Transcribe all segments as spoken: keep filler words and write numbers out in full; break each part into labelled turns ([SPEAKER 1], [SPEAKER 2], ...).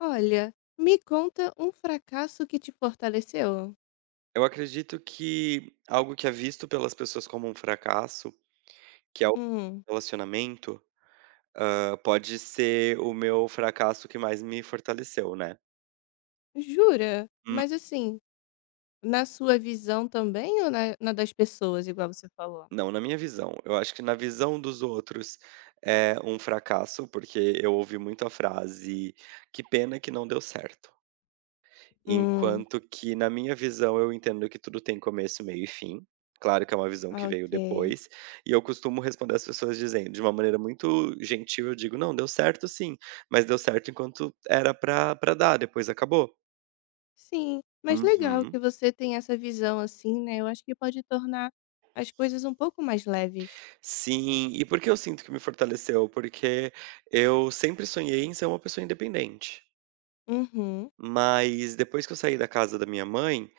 [SPEAKER 1] Olha, me conta um fracasso que te fortaleceu.
[SPEAKER 2] Eu acredito que algo que é visto pelas pessoas como um fracasso, que é o
[SPEAKER 1] Hum,
[SPEAKER 2] relacionamento, hã, pode ser o meu fracasso que mais me fortaleceu, né.
[SPEAKER 1] jura?
[SPEAKER 2] Hum,
[SPEAKER 1] Mas assim, na sua visão também ou na, na das pessoas, igual você falou?
[SPEAKER 2] não, na minha visão. Eu acho que na visão dos outros é um fracasso, porque eu ouvi muito a frase: "Que pena que não deu certo".
[SPEAKER 1] Hum,
[SPEAKER 2] Enquanto que, na minha visão, eu entendo que tudo tem começo, meio e fim. Claro que é uma visão que veio
[SPEAKER 1] ok.
[SPEAKER 2] depois. E eu costumo responder às pessoas dizendo, de uma maneira muito gentil, eu digo: "Não, deu certo sim, mas deu certo enquanto era pra pra dar, depois acabou".
[SPEAKER 1] Sim, mas legal que
[SPEAKER 2] Uhum.
[SPEAKER 1] você tem essa visão assim, né? Eu acho que pode tornar as coisas um pouco mais leves.
[SPEAKER 2] Sim, e por que eu sinto que me fortaleceu? Porque eu sempre sonhei em ser uma pessoa independente,
[SPEAKER 1] Uhum,
[SPEAKER 2] mas depois que eu saí da casa da minha mãe,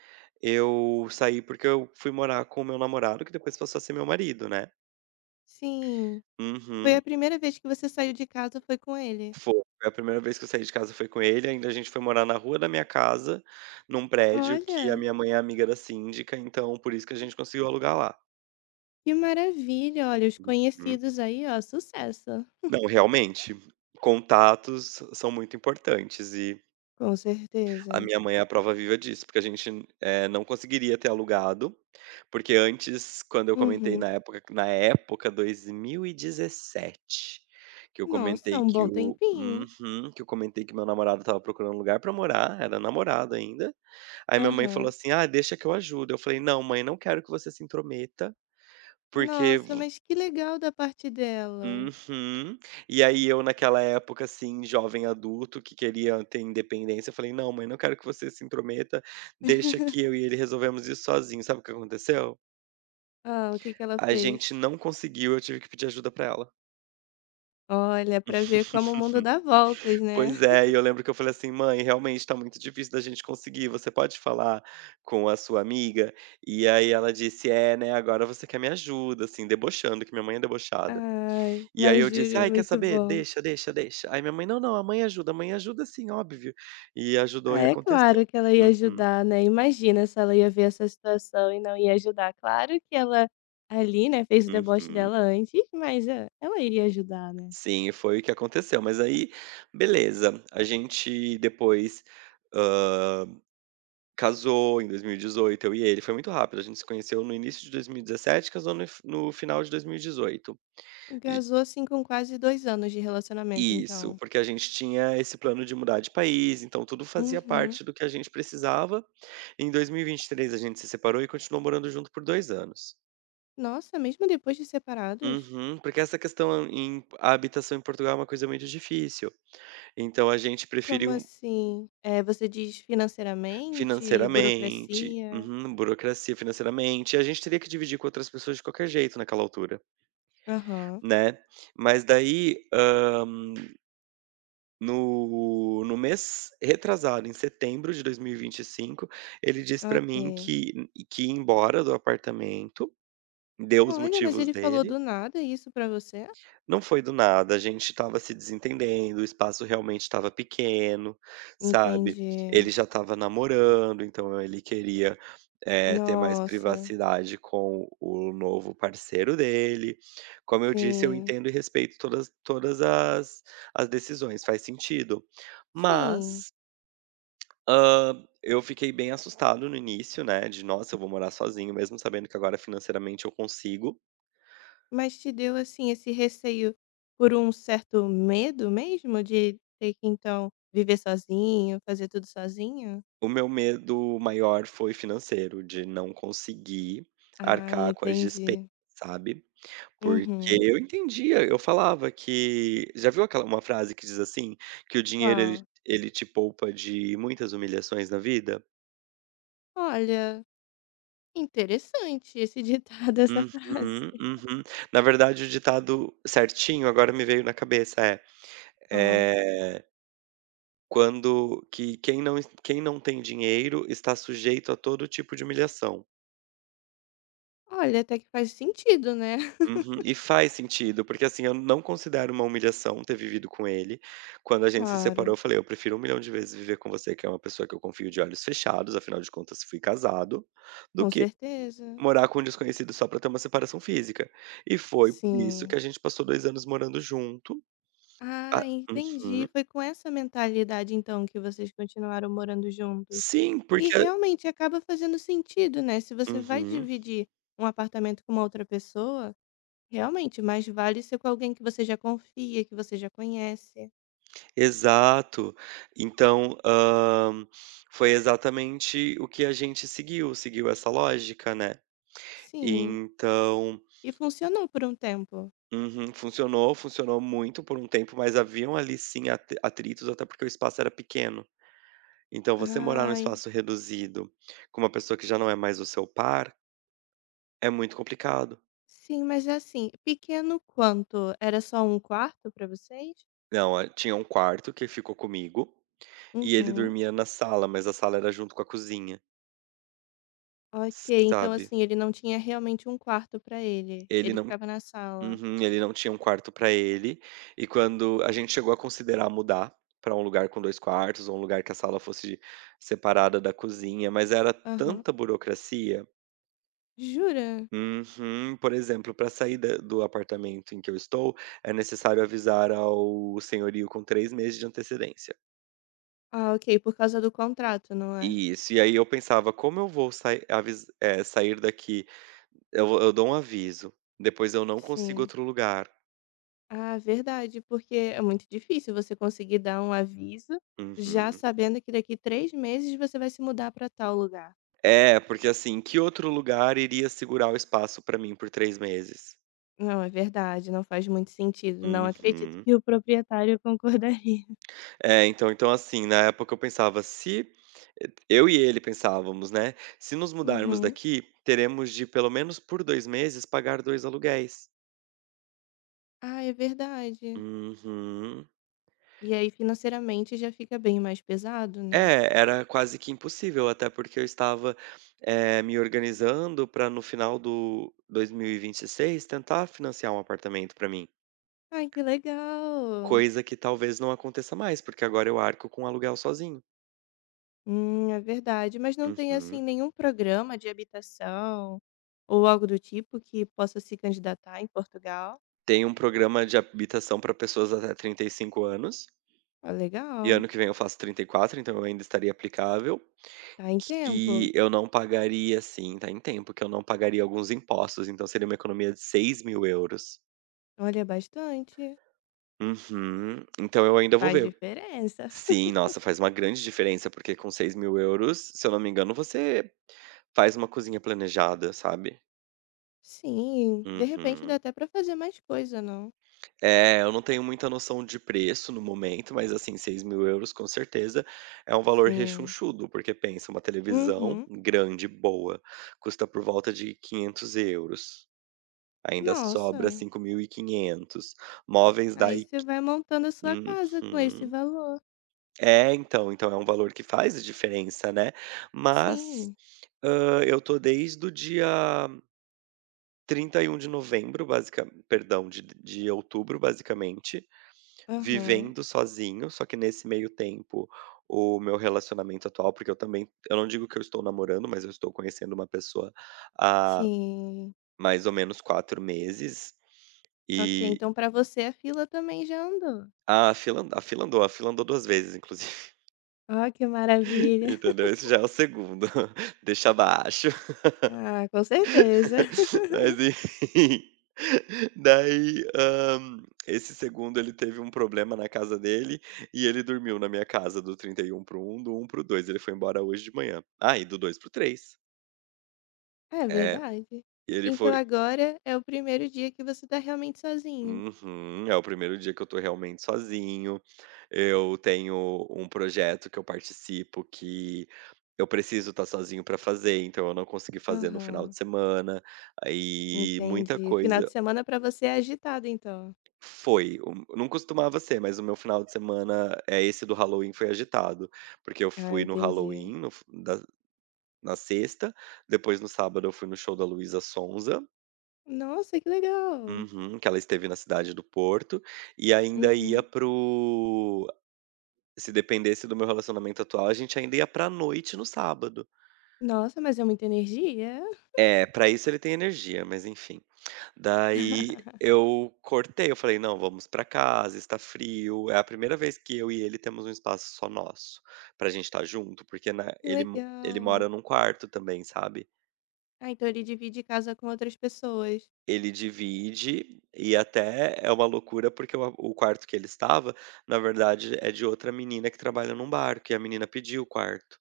[SPEAKER 2] eu saí porque eu fui morar com o meu namorado, que depois passou a ser meu marido, né.
[SPEAKER 1] sim. Foi
[SPEAKER 2] Uhum.
[SPEAKER 1] a primeira vez que você saiu de casa, foi com ele.
[SPEAKER 2] Foi, foi a primeira vez que eu saí de casa foi com ele, ainda a gente foi morar na rua da minha casa, num prédio que a
[SPEAKER 1] Olha,
[SPEAKER 2] minha mãe é amiga da síndica, então por isso que a gente conseguiu alugar lá.
[SPEAKER 1] que maravilha. Olha, os
[SPEAKER 2] Uhum.
[SPEAKER 1] conhecidos aí, ó, sucesso.
[SPEAKER 2] Não, realmente, contatos são muito importantes e
[SPEAKER 1] Com
[SPEAKER 2] a
[SPEAKER 1] certeza.
[SPEAKER 2] minha mãe é a prova viva disso, porque a gente, eh, não conseguiria ter alugado, porque antes, quando eu comentei
[SPEAKER 1] Uhum.
[SPEAKER 2] na época na época dois mil e dezessete, que eu
[SPEAKER 1] Nossa, é
[SPEAKER 2] comentei
[SPEAKER 1] um
[SPEAKER 2] que
[SPEAKER 1] bom
[SPEAKER 2] o
[SPEAKER 1] tempinho.
[SPEAKER 2] uhum, que eu comentei que meu namorado estava procurando um lugar para morar, era namorado ainda. Aí minha mãe falou
[SPEAKER 1] Aham.
[SPEAKER 2] assim: "Ah, deixa que eu ajudo". Eu falei: "Não, mãe, não quero que você se intrometa, porque"
[SPEAKER 1] Nossa,
[SPEAKER 2] vo
[SPEAKER 1] mas que legal da parte dela.
[SPEAKER 2] Uhum. E aí eu naquela época, assim, jovem adulto que queria ter independência, eu falei: "Não, mãe, não quero que você se intrometa, deixa que eu e ele resolvemos isso sozinho". Sabe o que aconteceu?
[SPEAKER 1] Ah, o que que ela
[SPEAKER 2] A
[SPEAKER 1] fez?
[SPEAKER 2] gente não conseguiu, eu tive que pedir ajuda pra ela.
[SPEAKER 1] Olha, pra ver como o mundo dá voltas, né.
[SPEAKER 2] Pois é, e eu lembro que eu falei assim: "Mãe, realmente tá muito difícil da gente conseguir, você pode falar com a sua amiga?" E aí ela disse: "É, né, agora você quer me ajuda", assim, debochando, que minha mãe é debochada.
[SPEAKER 1] Ai,
[SPEAKER 2] E aí
[SPEAKER 1] mas
[SPEAKER 2] eu disse:
[SPEAKER 1] juro,
[SPEAKER 2] "Ai, quer
[SPEAKER 1] muito
[SPEAKER 2] saber?
[SPEAKER 1] bom.
[SPEAKER 2] Deixa, deixa, deixa". Aí minha mãe: "Não, não, a mãe ajuda, a mãe ajuda sim, óbvio". E ajudou
[SPEAKER 1] Ah,
[SPEAKER 2] e
[SPEAKER 1] é
[SPEAKER 2] aconteceu.
[SPEAKER 1] claro que ela ia
[SPEAKER 2] Uhum,
[SPEAKER 1] ajudar, né, imagina se ela ia ver essa situação e não ia ajudar. Claro que ela ali, né, fez o deboche
[SPEAKER 2] uhum.
[SPEAKER 1] dela antes, mas, é, ela iria ajudar, né.
[SPEAKER 2] Sim, foi o que aconteceu. Mas aí, beleza, a gente depois, casou em dois mil e dezoito, eu e ele, foi muito rápido, a gente se conheceu no início de dois mil e dezessete, casou no f no final de dois mil e dezoito. E dezoito.
[SPEAKER 1] Casou,
[SPEAKER 2] E-
[SPEAKER 1] assim, com quase dois anos de relacionamento,
[SPEAKER 2] isso,
[SPEAKER 1] então.
[SPEAKER 2] porque a gente tinha esse plano de mudar de país, então tudo fazia
[SPEAKER 1] Uhum.
[SPEAKER 2] parte do que a gente precisava. Em dois mil e vinte e três a gente se separou e continuou morando junto por dois anos.
[SPEAKER 1] Nossa, mesmo depois de separados?
[SPEAKER 2] Uhum, porque essa questão em a habitação em Portugal é uma coisa muito difícil, então a gente
[SPEAKER 1] Como
[SPEAKER 2] preferiu
[SPEAKER 1] assim? É, você diz financeiramente,
[SPEAKER 2] financeiramente,
[SPEAKER 1] burocracia?
[SPEAKER 2] uhum, burocracia, financeiramente, e a gente teria que dividir com outras pessoas de qualquer jeito naquela altura.
[SPEAKER 1] Aham,
[SPEAKER 2] Né. Mas daí, hã, no no mês retrasado, em setembro de dois mil e e vinte e cinco ele disse pra mim
[SPEAKER 1] ok.
[SPEAKER 2] que que ia embora do apartamento, deu os
[SPEAKER 1] Olha, mas
[SPEAKER 2] motivos
[SPEAKER 1] ele falou
[SPEAKER 2] dele.
[SPEAKER 1] do nada isso pra você?
[SPEAKER 2] Não foi do nada, a gente estava se desentendendo, o espaço realmente estava pequeno, sabe.
[SPEAKER 1] Entendi.
[SPEAKER 2] Ele já estava namorando, então ele queria, eh, ter mais
[SPEAKER 1] Nossa,
[SPEAKER 2] privacidade com o novo parceiro dele. Como eu disse, eu
[SPEAKER 1] sim,
[SPEAKER 2] entendo e respeito todas todas as as decisões, faz sentido.
[SPEAKER 1] sim.
[SPEAKER 2] Mas, hã, eu fiquei bem assustado no início, né, de: "Nossa, eu vou morar sozinho", mesmo sabendo que agora financeiramente eu consigo.
[SPEAKER 1] Mas te deu, assim, esse receio por um certo medo mesmo de ter que, então, viver sozinho, fazer tudo sozinho?
[SPEAKER 2] O meu medo maior foi financeiro, de não conseguir
[SPEAKER 1] Ah,
[SPEAKER 2] arcar com as despesas,
[SPEAKER 1] entendi.
[SPEAKER 2] sabe. Porque
[SPEAKER 1] Uhum.
[SPEAKER 2] eu entendia, eu falava que já viu aquela uma frase que diz assim, que o dinheiro ele
[SPEAKER 1] Uau.
[SPEAKER 2] ele te poupa de muitas humilhações na vida?
[SPEAKER 1] Olha, interessante esse ditado, essa frase.
[SPEAKER 2] Uhum, uhum. Na verdade o ditado certinho agora me veio na cabeça é,
[SPEAKER 1] Ó,
[SPEAKER 2] eh, quando que quem não quem não tem dinheiro está sujeito a todo tipo de humilhação.
[SPEAKER 1] olha, até que faz sentido, né.
[SPEAKER 2] Uhum. E faz sentido, porque assim, eu não considero uma humilhação ter vivido com ele. Quando a gente se separou,
[SPEAKER 1] Claro,
[SPEAKER 2] eu falei: eu prefiro um milhão de vezes viver com você, que é uma pessoa que eu confio de olhos fechados, afinal de contas, fui casado, do
[SPEAKER 1] com
[SPEAKER 2] que
[SPEAKER 1] certeza.
[SPEAKER 2] morar com um desconhecido só pra ter uma separação física. E foi por isso
[SPEAKER 1] Sim.
[SPEAKER 2] que a gente passou dois anos morando junto.
[SPEAKER 1] Ah,
[SPEAKER 2] Ah, uhum.
[SPEAKER 1] entendi. Foi com essa mentalidade, então, que vocês continuaram morando juntos.
[SPEAKER 2] Sim.
[SPEAKER 1] E
[SPEAKER 2] porque
[SPEAKER 1] realmente acaba fazendo sentido, né, se você vai
[SPEAKER 2] Uhum.
[SPEAKER 1] dividir um apartamento com uma outra pessoa, realmente mais vale ser com alguém que você já confia, que você já conhece.
[SPEAKER 2] Exato. Então, hã, foi exatamente o que a gente seguiu, seguiu, essa lógica, né.
[SPEAKER 1] Sim.
[SPEAKER 2] Então
[SPEAKER 1] E funcionou por um tempo?
[SPEAKER 2] Uhum. Funcionou, funcionou muito por um tempo, mas haviam ali sim atri atritos, até porque o espaço era pequeno. Então você morar num
[SPEAKER 1] Ai.
[SPEAKER 2] espaço reduzido, com uma pessoa que já não é mais o seu par, é muito complicado.
[SPEAKER 1] Sim, mas é assim, pequeno quanto? Era só um quarto pra vocês?
[SPEAKER 2] Não, eh, tinha um quarto que ficou comigo, e ele
[SPEAKER 1] Uhum.
[SPEAKER 2] dormia na sala, mas a sala era junto com a cozinha,
[SPEAKER 1] Ok, então
[SPEAKER 2] sabe.
[SPEAKER 1] assim, ele não tinha realmente um quarto pra ele.
[SPEAKER 2] Ele
[SPEAKER 1] Ele
[SPEAKER 2] não
[SPEAKER 1] ficava na sala.
[SPEAKER 2] Uhum, ele não tinha um quarto pra ele, e quando a gente chegou a considerar mudar pra um lugar com dois quartos, ou um lugar que a sala fosse separada da cozinha, mas era
[SPEAKER 1] Aham.
[SPEAKER 2] tanta burocracia.
[SPEAKER 1] Jura?
[SPEAKER 2] Uhum. Por exemplo, para sair da do apartamento em que eu estou, é necessário avisar ao senhorio com três meses de antecedência.
[SPEAKER 1] Ah, ok, por causa do contrato, não é?
[SPEAKER 2] Isso, e aí eu pensava: "Como eu vou sai avis eh, sair daqui? Eu eu dou um aviso, depois eu não consigo
[SPEAKER 1] Sim.
[SPEAKER 2] outro lugar".
[SPEAKER 1] Ah, verdade, porque é muito difícil você conseguir dar um aviso já
[SPEAKER 2] Uhum.
[SPEAKER 1] sabendo que daqui três meses você vai se mudar para tal lugar.
[SPEAKER 2] É, porque assim, que outro lugar iria segurar o espaço pra mim por três meses?
[SPEAKER 1] Não, é verdade, não faz muito sentido. Não acredito
[SPEAKER 2] Uhum.
[SPEAKER 1] que o proprietário concordaria.
[SPEAKER 2] É, então então assim, na época eu pensava: "Se" eu e ele pensávamos, né, "se nos mudarmos
[SPEAKER 1] Uhum.
[SPEAKER 2] daqui, teremos de pelo menos por dois meses pagar dois aluguéis".
[SPEAKER 1] Ah, é verdade.
[SPEAKER 2] Uhum.
[SPEAKER 1] E aí financeiramente já fica bem mais pesado, né?
[SPEAKER 2] É, era quase que impossível, até porque eu estava, eh, me organizando para no final do dois mil e vinte e seis tentar financiar um apartamento para mim.
[SPEAKER 1] Ai, que legal!
[SPEAKER 2] Coisa que talvez não aconteça mais, porque agora eu arco com aluguel sozinho.
[SPEAKER 1] Hum, é verdade. Mas não tem, assim,
[SPEAKER 2] Uhum.
[SPEAKER 1] nenhum programa de habitação ou algo do tipo que possa se candidatar em Portugal?
[SPEAKER 2] Tem um programa de habitação para pessoas até trinta e cinco anos,
[SPEAKER 1] Ah,
[SPEAKER 2] e
[SPEAKER 1] legal.
[SPEAKER 2] ano que vem eu faço trinta e quatro, então eu ainda estaria aplicável,
[SPEAKER 1] Tá em tempo.
[SPEAKER 2] e eu não pagaria, assim, tá em tempo, que eu não pagaria alguns impostos, então seria uma economia de seis mil€.
[SPEAKER 1] Olha, bastante.
[SPEAKER 2] Uhum. Então eu ainda vou
[SPEAKER 1] Faz
[SPEAKER 2] ver.
[SPEAKER 1] diferença.
[SPEAKER 2] Sim, nossa, faz uma grande diferença, porque com seis mil euros, se eu não me engano, você faz uma cozinha planejada, sabe.
[SPEAKER 1] Sim, de repente dá
[SPEAKER 2] Uhum.
[SPEAKER 1] até pra fazer mais coisa, não?
[SPEAKER 2] É, eu não tenho muita noção de preço no momento, mas assim, seis mil euros com certeza é um valor
[SPEAKER 1] Sim.
[SPEAKER 2] rechonchudo, porque pensa, uma televisão
[SPEAKER 1] Uhum.
[SPEAKER 2] grande, boa, custa por volta de quinhentos euros. Ainda sobra
[SPEAKER 1] Nossa.
[SPEAKER 2] cinco mil e quinhentos. Móveis da
[SPEAKER 1] Aí
[SPEAKER 2] I
[SPEAKER 1] você vai montando a sua casa com esse
[SPEAKER 2] Uhum.
[SPEAKER 1] valor.
[SPEAKER 2] É, então, então é um valor que faz a diferença, né. Mas,
[SPEAKER 1] Sim.
[SPEAKER 2] hã, eu tô desde o dia trinta e um de novembro, basica perdão, de de outubro, basicamente,
[SPEAKER 1] Aham,
[SPEAKER 2] vivendo sozinho, só que nesse meio tempo, o meu relacionamento atual, porque eu também, eu não digo que eu estou namorando, mas eu estou conhecendo uma pessoa há
[SPEAKER 1] sim.
[SPEAKER 2] mais ou menos quatro meses,
[SPEAKER 1] Ok,
[SPEAKER 2] e
[SPEAKER 1] então para você a fila também já andou.
[SPEAKER 2] ah, a fila a fila andou, a fila andou duas vezes inclusive,
[SPEAKER 1] Ó, que maravilha.
[SPEAKER 2] entendeu? Esse já é o segundo, deixa abaixo.
[SPEAKER 1] Ah, com certeza.
[SPEAKER 2] Mas enfim, daí, hã, esse segundo ele teve um problema na casa dele, e ele dormiu na minha casa do trinta e um para o um, do um para o dois, ele foi embora hoje de manhã. Ah, e do dois para o três.
[SPEAKER 1] É
[SPEAKER 2] É,
[SPEAKER 1] verdade.
[SPEAKER 2] e ele
[SPEAKER 1] Então
[SPEAKER 2] foi
[SPEAKER 1] agora é o primeiro dia que você tá realmente sozinho.
[SPEAKER 2] uhum, é o primeiro dia que eu tô realmente sozinho, eu tenho um projeto que eu participo que eu preciso estar sozinho pra fazer, então eu não consegui fazer no final de
[SPEAKER 1] Aham,
[SPEAKER 2] semana, aí muita
[SPEAKER 1] entendi. Final de
[SPEAKER 2] coisa.
[SPEAKER 1] semana para você é agitado então.
[SPEAKER 2] Foi, o não costumava ser, mas o meu final de semana, é, esse do Halloween foi agitado, porque eu
[SPEAKER 1] Ah,
[SPEAKER 2] fui no
[SPEAKER 1] entendi.
[SPEAKER 2] Halloween, no f da na sexta, depois no sábado eu fui no show da Luísa Sonza,
[SPEAKER 1] Nossa, que legal.
[SPEAKER 2] uhum, que ela esteve na cidade do Porto, e ainda ia
[SPEAKER 1] Uhum.
[SPEAKER 2] para o se dependesse do meu relacionamento atual, a gente ainda ia pra noite no sábado.
[SPEAKER 1] Nossa, mas é muita energia.
[SPEAKER 2] É, pra isso ele tem energia, mas enfim. Daí eu cortei, eu falei: "Não, vamos pra casa, está frio". É a primeira vez que eu e ele temos um espaço só nosso, pra gente estar junto, porque, né,
[SPEAKER 1] Que
[SPEAKER 2] ele mo ele
[SPEAKER 1] legal.
[SPEAKER 2] mora num quarto também, sabe.
[SPEAKER 1] Ah, então ele divide casa com outras pessoas.
[SPEAKER 2] Ele divide, e até é uma loucura, porque o o quarto que ele estava, na verdade, é de outra menina que trabalha num bar, que a menina pediu o quarto.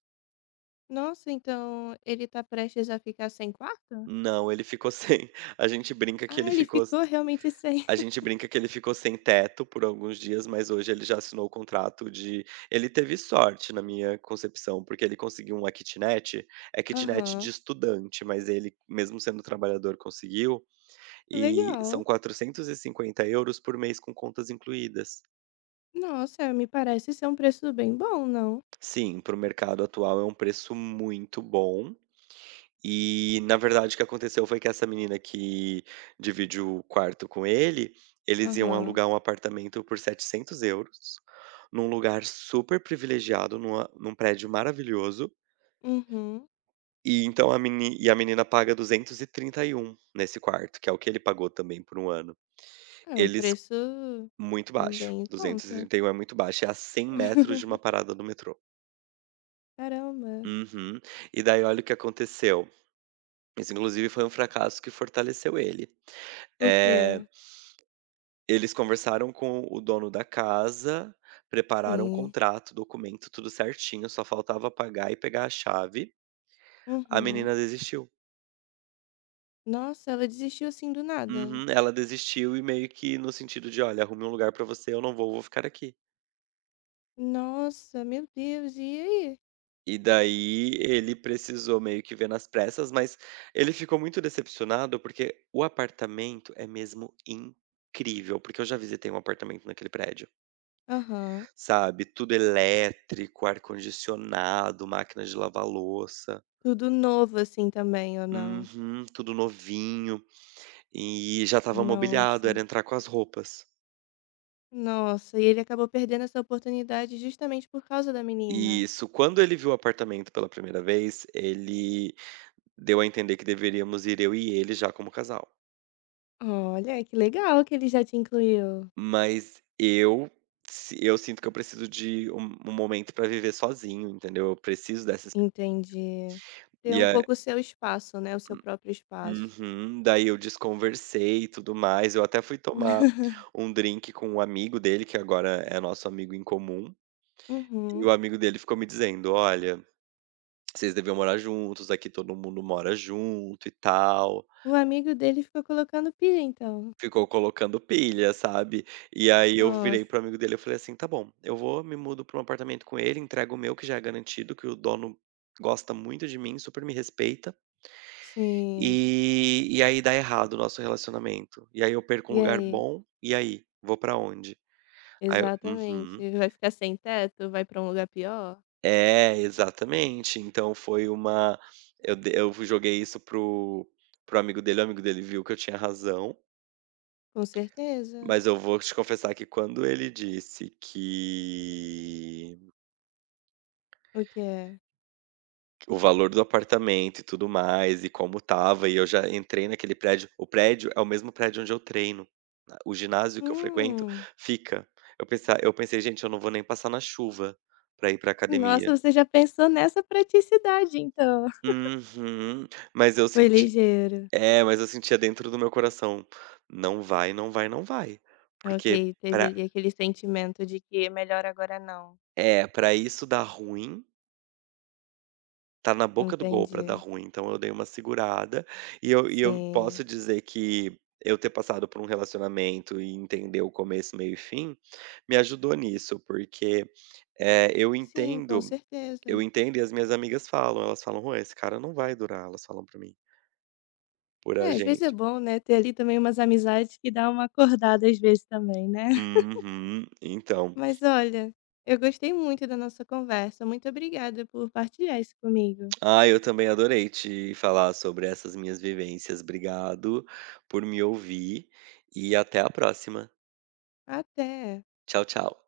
[SPEAKER 1] Nossa, então ele tá prestes a ficar sem quarto?
[SPEAKER 2] Não, ele ficou sem. A gente brinca que
[SPEAKER 1] Ah,
[SPEAKER 2] ele
[SPEAKER 1] ele
[SPEAKER 2] ficou
[SPEAKER 1] ficou realmente sem.
[SPEAKER 2] A gente brinca que ele ficou sem teto por alguns dias, mas hoje ele já assinou o contrato de Ele teve sorte, na minha concepção, porque ele conseguiu uma kitnet, é kitnet de
[SPEAKER 1] Aham.
[SPEAKER 2] estudante, mas ele, mesmo sendo trabalhador, conseguiu, e são
[SPEAKER 1] Legal.
[SPEAKER 2] quatrocentos e cinquenta euros por mês com contas incluídas.
[SPEAKER 1] Nossa, me parece ser um preço bem bom, não?
[SPEAKER 2] Sim, para o mercado atual é um preço muito bom. E, na verdade, o que aconteceu foi que essa menina que divide o quarto com ele, eles iam
[SPEAKER 1] Aham.
[SPEAKER 2] alugar um apartamento por setecentos euros num lugar super privilegiado, numa num prédio maravilhoso.
[SPEAKER 1] Uhum.
[SPEAKER 2] E então a meni e a menina paga duzentos e trinta e um nesse quarto, que é o que ele pagou também por um ano.
[SPEAKER 1] É um
[SPEAKER 2] Eles
[SPEAKER 1] preço
[SPEAKER 2] Muito baixo,
[SPEAKER 1] bem em conta.
[SPEAKER 2] duzentos e trinta e um é muito baixo, é a cem metros de uma parada do metrô.
[SPEAKER 1] Caramba.
[SPEAKER 2] Uhum. E daí olha o que aconteceu. Isso inclusive foi um fracasso que fortaleceu ele.
[SPEAKER 1] O
[SPEAKER 2] Eh
[SPEAKER 1] quê?
[SPEAKER 2] Eles conversaram com o dono da casa, prepararam o
[SPEAKER 1] Sim.
[SPEAKER 2] contrato, documento, tudo certinho, só faltava pagar e pegar a chave. A
[SPEAKER 1] Uhum.
[SPEAKER 2] menina desistiu.
[SPEAKER 1] Nossa, ela desistiu assim do nada.
[SPEAKER 2] Uhum, ela desistiu, e meio que no sentido de: "Olha, arrume um lugar pra você, eu não vou, vou ficar aqui".
[SPEAKER 1] Nossa, meu Deus, e aí?
[SPEAKER 2] E daí ele precisou meio que ver nas pressas, mas ele ficou muito decepcionado, porque o apartamento é mesmo incrível, porque eu já visitei um apartamento naquele prédio,
[SPEAKER 1] Aham.
[SPEAKER 2] sabe, tudo elétrico, ar-condicionado, máquina de lavar louça.
[SPEAKER 1] Tudo novo assim também, ou não?
[SPEAKER 2] Uhum, tudo novinho e já estava mobiliado,
[SPEAKER 1] Nossa.
[SPEAKER 2] era entrar com as roupas.
[SPEAKER 1] Nossa, e ele acabou perdendo essa oportunidade justamente por causa da menina.
[SPEAKER 2] Isso, quando ele viu o apartamento pela primeira vez, ele deu a entender que deveríamos ir eu e ele já como casal.
[SPEAKER 1] Olha, que legal que ele já te incluiu.
[SPEAKER 2] Mas eu, si eu sinto que eu preciso de um um momento para viver sozinho, entendeu, eu preciso dessa ex
[SPEAKER 1] Entendi. Ter
[SPEAKER 2] e
[SPEAKER 1] um
[SPEAKER 2] é
[SPEAKER 1] pouco o seu espaço, né, o seu próprio espaço.
[SPEAKER 2] uhum, daí eu desconversei e tudo mais, eu até fui tomar um drink com um amigo dele, que agora é nosso amigo em comum, e
[SPEAKER 1] Uhum.
[SPEAKER 2] o amigo dele ficou me dizendo: "Olha, vocês deviam morar juntos, aqui todo mundo mora junto e tal".
[SPEAKER 1] O amigo dele ficou colocando pilha, então.
[SPEAKER 2] Ficou colocando pilha, sabe. E aí eu virei
[SPEAKER 1] Nossa,
[SPEAKER 2] para amigo dele, eu falei assim: "Tá bom, eu vou, me mudo para um apartamento com ele, entrego o meu que já é garantido, que o dono gosta muito de mim, super me respeita,
[SPEAKER 1] sim.
[SPEAKER 2] e e aí dá errado o nosso relacionamento. E aí eu perco um
[SPEAKER 1] E
[SPEAKER 2] lugar
[SPEAKER 1] aí?
[SPEAKER 2] bom, e aí? Vou para onde?" Aí eu Uhum.
[SPEAKER 1] Exatamente. Vai ficar sem teto? Vai pra um lugar pior?
[SPEAKER 2] É, exatamente. Então foi uma eu de eu joguei isso pro pro amigo dele, o amigo dele viu que eu tinha razão.
[SPEAKER 1] Com certeza.
[SPEAKER 2] Mas eu vou te confessar que quando ele disse que
[SPEAKER 1] O que é?
[SPEAKER 2] o valor do apartamento e tudo mais, e como tava, e eu já entrei naquele prédio, o prédio é o mesmo prédio onde eu treino. A o ginásio que eu frequento
[SPEAKER 1] Hum.
[SPEAKER 2] fica. Eu pensei eu pensei: "Gente, eu não vou nem passar na chuva pra ir pra
[SPEAKER 1] Nossa,
[SPEAKER 2] academia".
[SPEAKER 1] você já pensou nessa praticidade, então.
[SPEAKER 2] Uhum. Mas eu
[SPEAKER 1] Foi
[SPEAKER 2] senti
[SPEAKER 1] ligeiro.
[SPEAKER 2] é, mas eu sentia dentro do meu coração: "Não vai, não vai, não vai".
[SPEAKER 1] Ok,
[SPEAKER 2] Porque
[SPEAKER 1] teve
[SPEAKER 2] pra
[SPEAKER 1] ali aquele sentimento de que é melhor agora não.
[SPEAKER 2] é, pra isso dar ruim. Tá na boca do gol pra dar
[SPEAKER 1] Entendi.
[SPEAKER 2] ruim, então eu dei uma segurada, e eu e eu
[SPEAKER 1] Sim,
[SPEAKER 2] posso dizer que eu ter passado por um relacionamento e entender o começo, meio e fim, me ajudou nisso, porque, eh, eu
[SPEAKER 1] sim, com
[SPEAKER 2] entendo eu
[SPEAKER 1] certeza.
[SPEAKER 2] entendo e as minhas amigas falam, elas falam: "Rô, esse cara não vai durar", elas falam pra mim, por a
[SPEAKER 1] É, às vezes é
[SPEAKER 2] gente.
[SPEAKER 1] bom, né, ter ali também umas amizades que dá uma acordada às vezes também, né?
[SPEAKER 2] Uhum, então.
[SPEAKER 1] Mas olha, eu gostei muito da nossa conversa. Muito obrigada por partilhar isso comigo.
[SPEAKER 2] Ah, eu também adorei te falar sobre essas minhas vivências, obrigado por me ouvir, e até a próxima.
[SPEAKER 1] Até.
[SPEAKER 2] Tchau, tchau.